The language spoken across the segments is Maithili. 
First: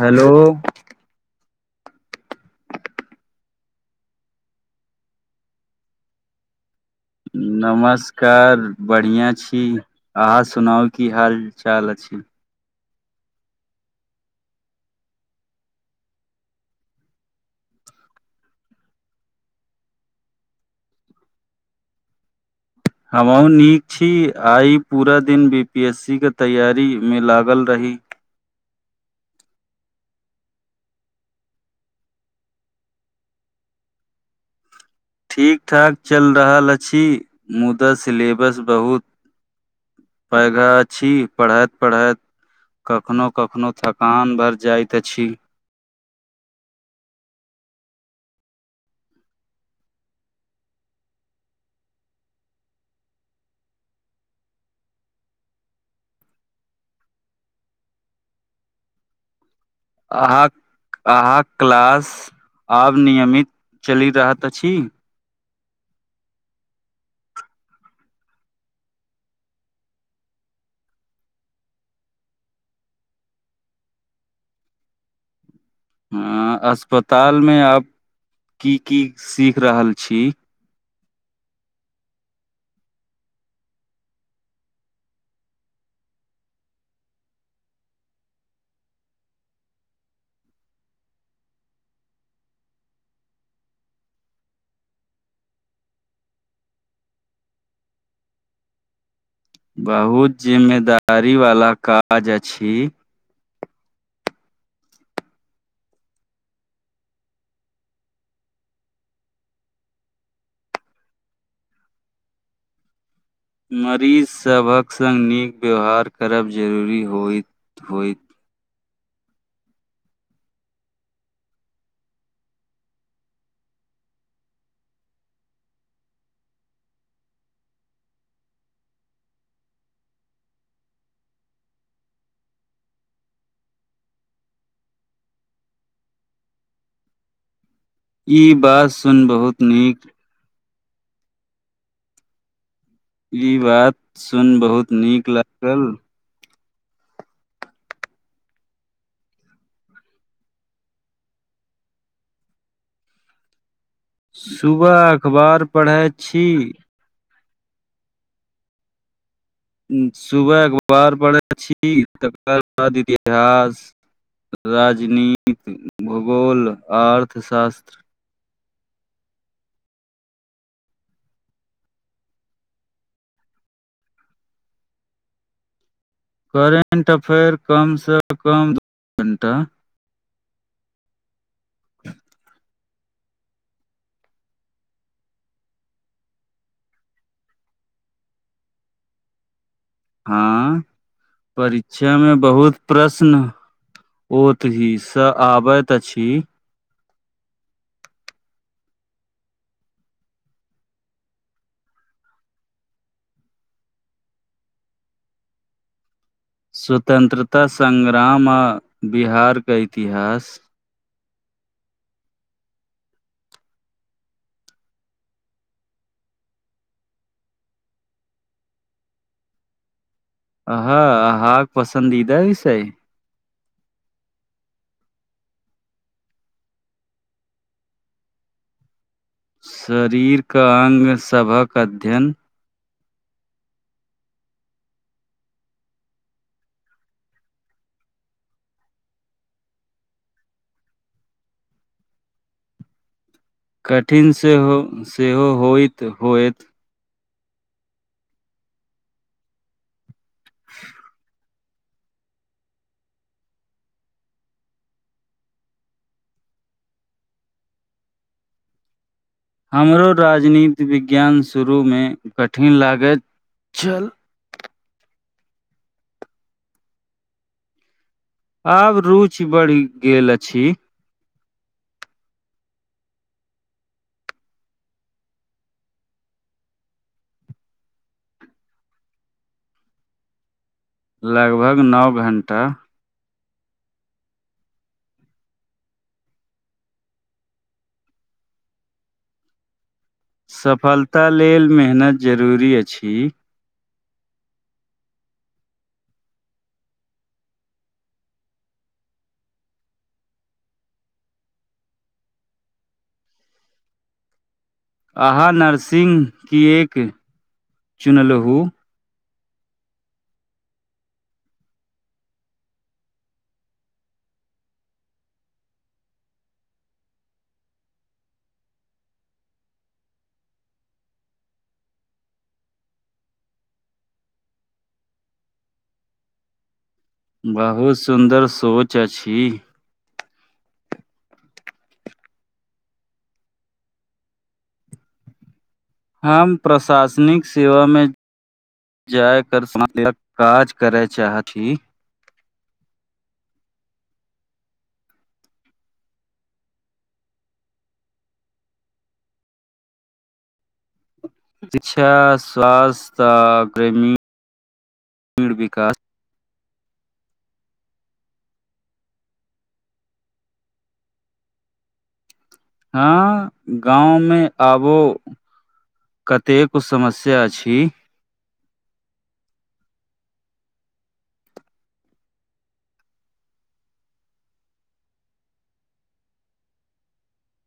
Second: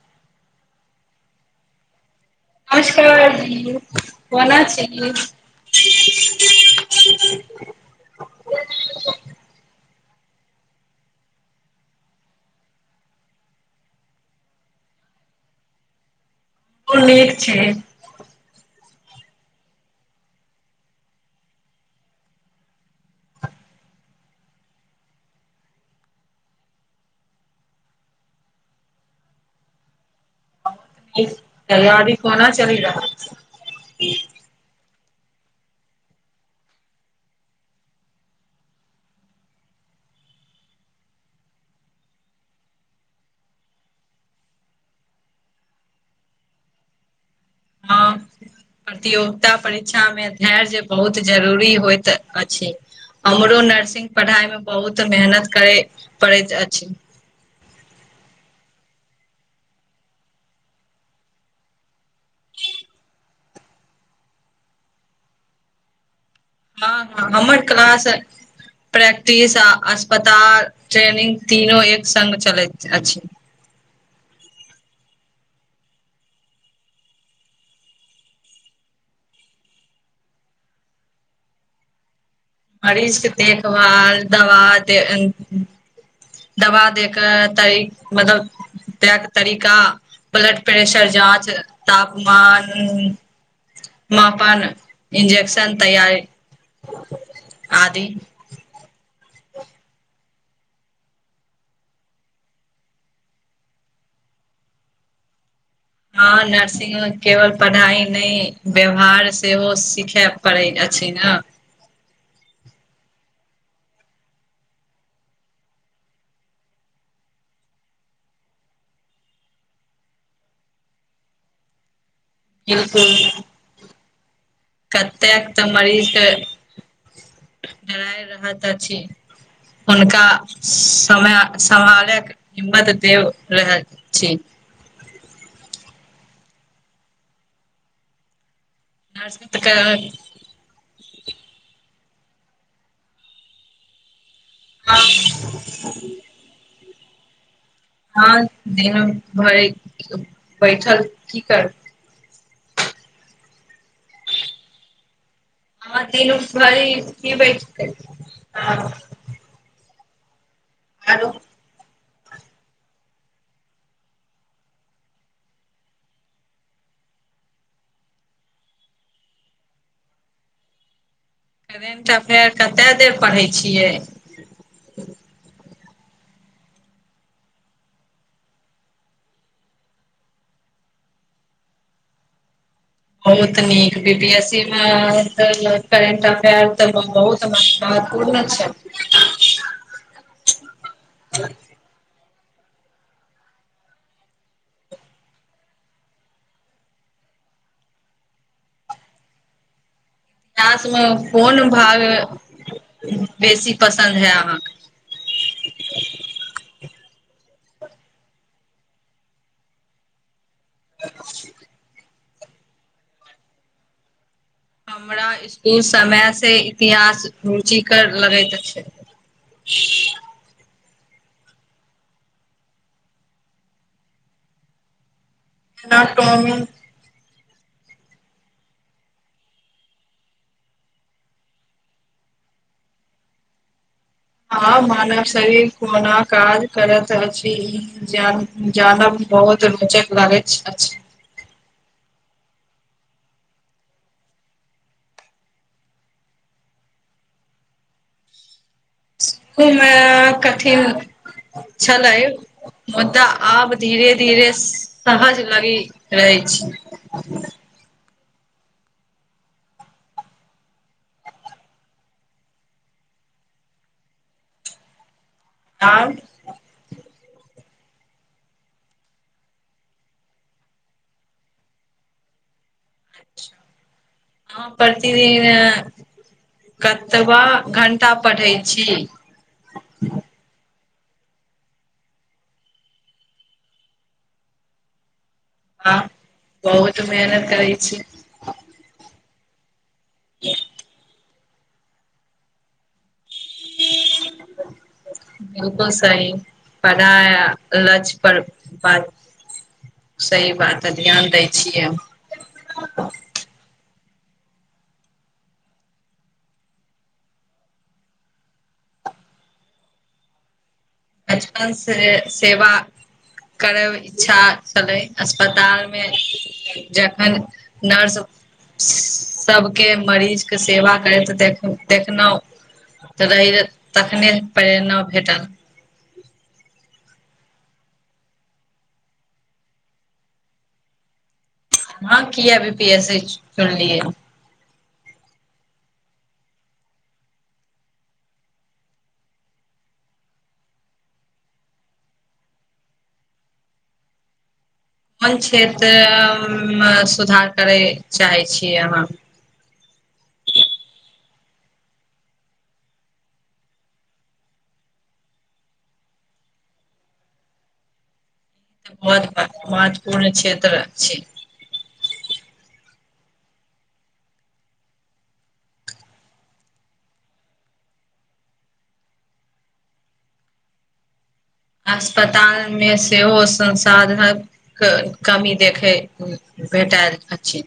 हेलो नमस्कार जी कोना छी नमस् कार बढ़िया छी, आहाॅ सुनाउ की हाल चाल अछि। ओ नीक छी। हमहुँ नीक छी, आइ पूरा दिन बी पी एस सी के तैयारीमे लागल रही [unintelligible] तैयारी कोना चलये अहां के। ठीक -ठाक चलि रहल अछि, मुदा सिलेबस बहुत पैघा अछि पढ़ेत- पढ़ेत कखनो- कखनो, थकान भरि जाइत अछि। हँ प्रतियोगिता परीक्षा मे धैर्य बहुत जरूरी होइत अछि। हमरो नर्सिंग पढ़ाई मे बहुत मेहनत करै पड़ैत अछि। अहाँक - अहाँक क्लास आब नियमित चलि रहत अछि। हँ ह हमर क्लास प्रैक्टिस आ अस्पताल ट्रेनिंग, तीनो एक संघ चलैत अछि। हऽ अस्पतालमे आब की- की सीख रहल छी। मरीजके देखभाल दवा दे दवा दैके तइ मतलब दैय के तरिका, ब्लड प्रेशर जाँच, तापमान मापन, इंजेेक्शन तैयार, आदि। बहुत जिम्मेदारी वाला काज अछि। हँ, नर्सिंग मे केवल पढ़ाई नहि, व्यवहार सेहो सिखय पड़ै अछि ना। मरीजसभक सङ्ग नीक व्यवहार करब जरूरी होइत, होइत। 'बिलकुल'! कतेक तऽ मरीजके डराय रहैत अछि। हुनका समय सम्हालैक हिम्मत दैब रहैत छी। ई बात सुइन नर्स बहुत के नीक। ई बात सुन बहुत नीक लागल। हँ दिन भर बैठल की करबै। सुबह अखबार हँ पढ़ै तीनू छी घरी के बैैठतै ह। सुबह अखबार आरो पढै छी, तकर बाद इतिहास। राजनीति, भूगोल, अर्थशास्त्र। करेंट अफेयर कते देर पढ़ै छियै। करेंट अफेयर कम-सँ-कम दू घण्टा। ह। बहुत नीक, बी पी एस सी मे, करेंट अफेयर तऽ बहुत सब महत्वपूर्ण छै। हँ। ह। परीक्षा मे बहुत प्रश्न ओतहि सँ आबैत अछि। इतिहास मे कोन भाग बेसी पसन्द है अहाँके? स्वतंत्रता संग्राम, आ बिहारके इतिहास। [inaudible] हमरा स्कूल समयसँ, इतिहास रुचिकर लगैत अछि। [unintelligible] आहह, आहाँक पसन्दीदा विषय अय। जेना टॉमी। शरीरके अङ्ग, सभक अध्ययन। हँ, मानव शरीर कोना काज करत अछी। जान- जानब बहुत रोचक लागैत अछी। कठिन सेहो, सेहो होइत, होएत। ओइमे कठिन छलै। मुदा आब धीरे -धीरे सहज लगी रहैछ। हमरो राजनीति विज्ञान शुरूमे कठिन लागैत छल। आब। आब रुचि बढ़ि गेल अछी। अच्छा! अहाँ प्रतिदिन कतबा घंटा पढ़ै छी? लगभग नौ घण्टा। वाह! बहुत मेहनत करै छी। सफलता लेल मेहनत जरूरी अछी। ह [inaudible] बिल्कुल सही पराया लक्ष पर बात सही बात है ध्यान दै छियै, हम अहाँ नर्सिंग किएक चुनलहु बचपन से सेवा करब इच्छा छलै, अस्पतालमे जखन नर्स श सभके मरीजके सेवा करैत देख देखलहुँ, तरैअ तखने प्रेरणा भेटल बहुत सुन्दर सोच अछी। अहाँ किए वीपीएससी चु चुनलिए। हम प्रशासनिक सेवामे जाय कर सम काज करै चाहथि ही अपन क्षेत्र अ म सुधार करए चाहै छियै, अहाँ शिक्षा स्वास्थ्य आ ग्रेमी मीण विकास बहुत महत्वपूर्ण क्षेत्र छी। हँ गाँवमे आबो कतेको समस्या छी, अस्पताल मे सेहो संसाधनक क कमी देखै भेटाएल अछि,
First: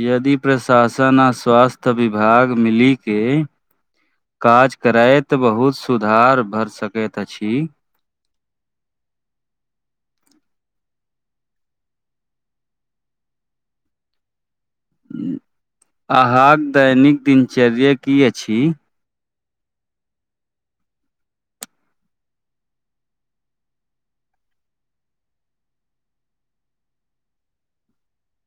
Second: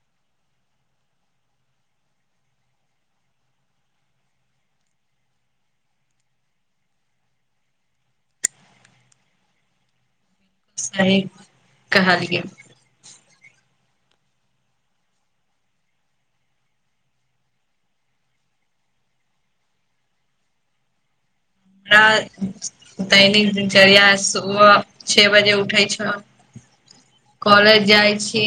य यदि प्रशासन आ स्वास्थ्य विभाग मिली के काज करैत बहुत सुधार भर सकैत अछी, सही कहलिअइ। अहाँक दैनिक दिनचर्या की अछी, [unintelligible] नई किछ दैनिक दिनचर्या सुबह छे बजे उठै छ। कॉलेज जाइ छी,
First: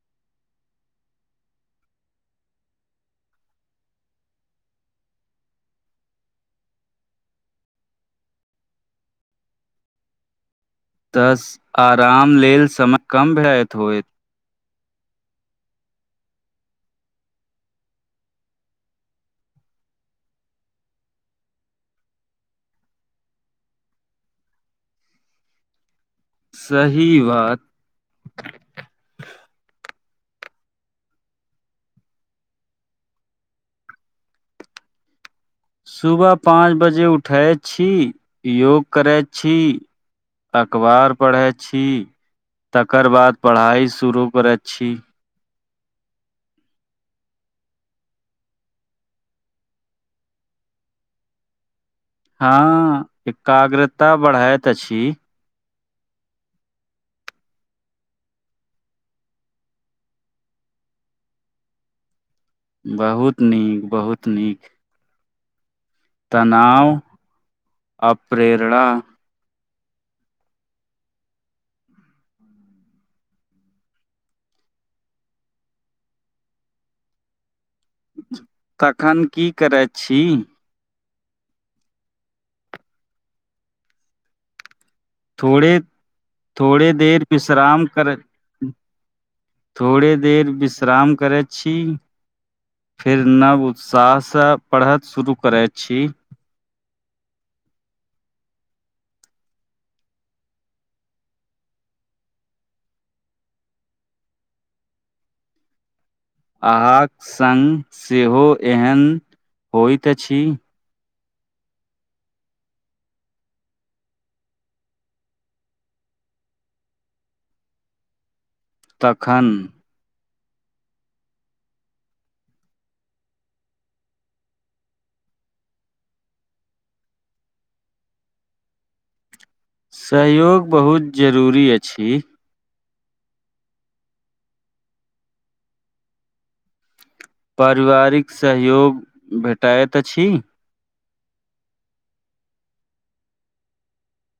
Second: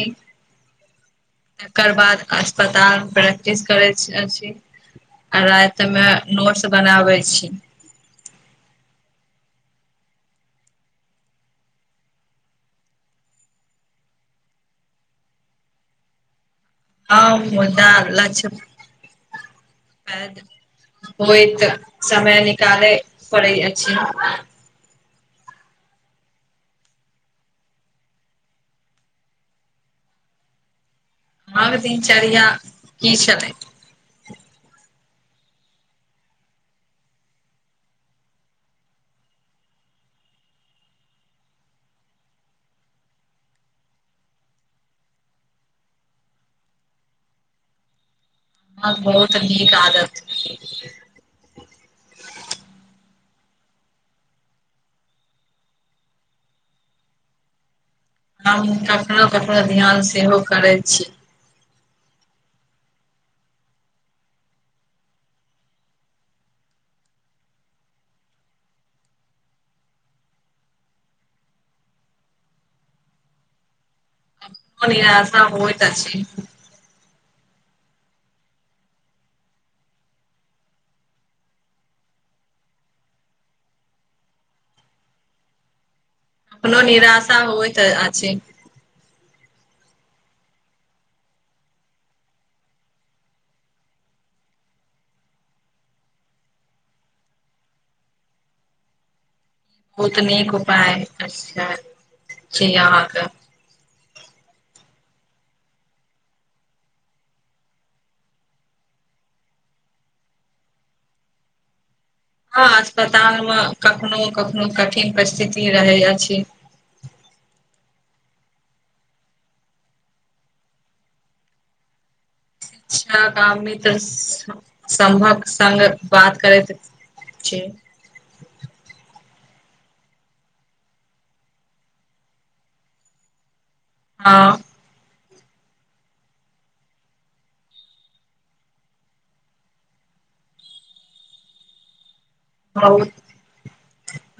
तेकर बाद अस्पताल प्रैक्टिस करैत जाइ छी, आ राइत मे नोट्स बनाबै छी। तस आराम लेल समय कम भेटैत होइत, [unintelligible] होइत समय निकालै पड़ै अछि। सही बात आर दिनचर्या की छथिन, सुबह पाँच बजे उठै छी, योग करै छी, अखबार पढ़ै छी, तकर बाद पढ़ाई शुरू करे छी, अहा क बहुत नीक आदत छै, हँ एकाग्रता बढ़ैएत अछि। हम हिनका साउस पर ध्यान सेहो करैत छी, बहुत नीक, बहुत नीक तनाव आ प्रेरणा परेया आसा होइत अछि, तखन की करै छी, थोड़े कखनो -थोड़े देर निराशा होइत विश्राम करऽ, अछि थोड़े देर विश्राम करै छि। फेर नव उत्साहसँ पढ़त शुरू करे छि। बहुत नीक उपाय अच्छा छि अहाँके- - अहाँक सङ्ग सेहो एहन होइत अछि। हँ अस्पताल मे कखनो कखनो कठिन परिथिति रहे अछि। तखन- - पिछला गाम में त सा समभक सङग बात करैत। चे- - सहयोग बहुत जरूरी अछि। हँ- - पारिवारिक सहयोग भेटैत अछि- - बहुत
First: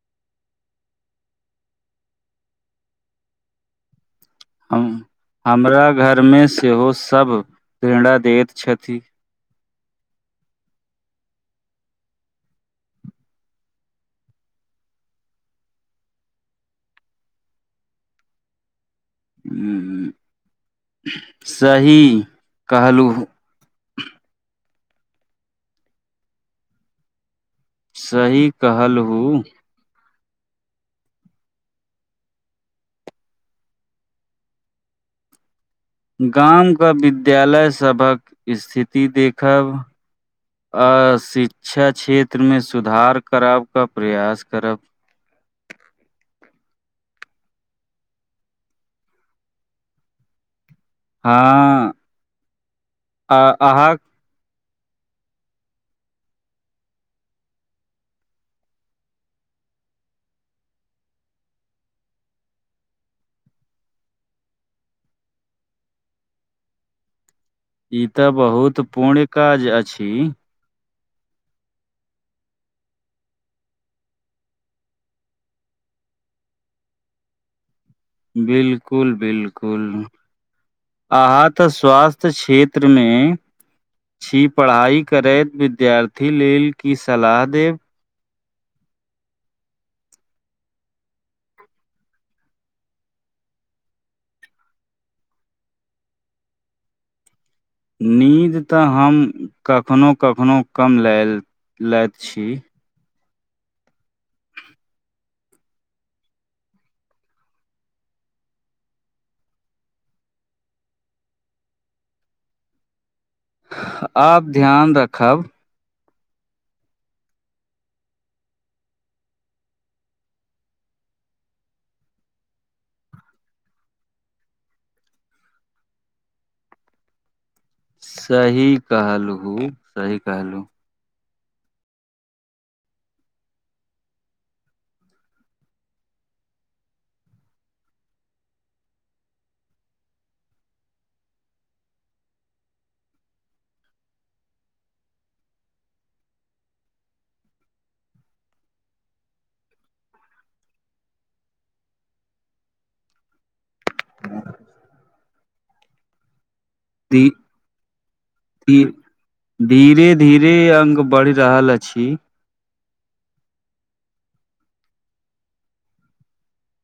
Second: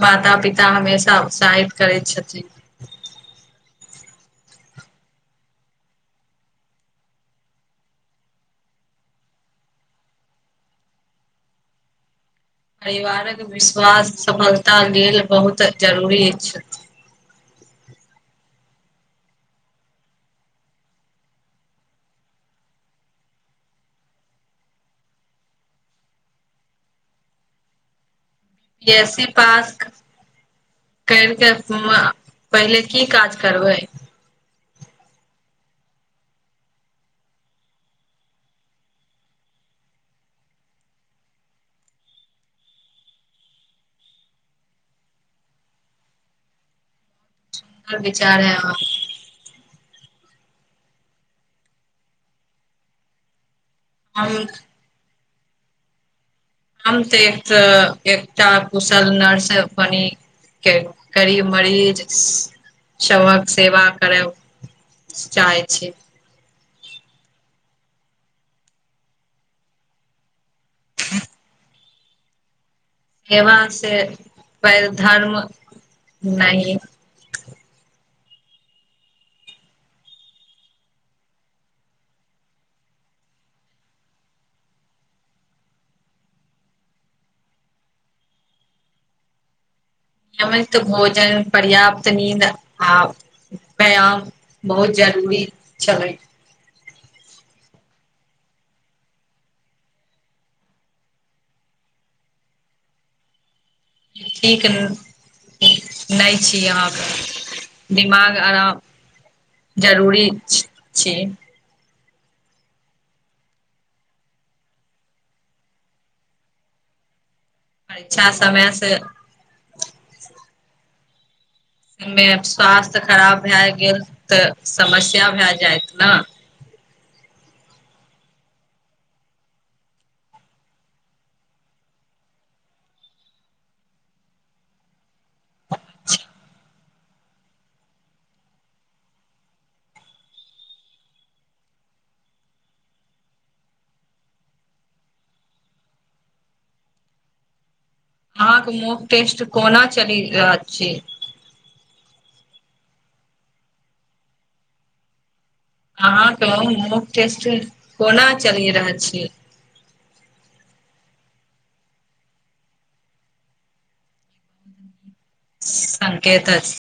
माता -पिता हमेशा उत्साहित करैत छथि। हम हमरा घरमे सेहो सभ पिडा दैत छथि। परिवारक विश्वास सफलतााक लेल बहुत जरूरी अछि। उउ सही कहलहुँ- - सही- - कैएसी पास- - केल के पहिले की काज करबै। गामके विद्यालय सभक स्थिति देखब। आ शिक्षा क्षेत्रमे सुधार कराबके प्रयास करब। के बिचार ऐ अहा - - हँ अ अहाँ- - हरेक - - हम तऽ एकतऽ एकटा कुशल नर्स बनि। के करीब मरीज सभक सेवा करब। चाहै छी। ई तऽ बहुत पूण काज अछि। केवाक से पैघ धर्म नहि- - बिलकुल- बिलकुल - - अहाँ तऽ स्वास्थ्य क्षेत्रमे - - छी पढ़ाई करैत विद्यार्थी लेल की सलाह देब। निमित भोजन पर्याप्त नीन्द आ- - व्यायाम बहुत जरूरी छलैई। नींद तऽ हम कखनहु कखनो कम ल लैछी। ठीक न - - नहि छी अहाँके दिमाग आराम- - जरूरी छछी- - आब ध्यान रखब। परिक्षा समय से- - मे स्वास्थ खराब भए गेल तऽ समस्या भए जायत न। सही कहलू -सही कहलू - - अहाँके मोक टेस्ट कोना चलि रह अछि। [inaudible] अहाँ के मुह धी- टेस्ट कोना चलि रहल अछि। धीरे-धीरे अंग बड़ि रहल अछि। [inaudible] संकेत अछी।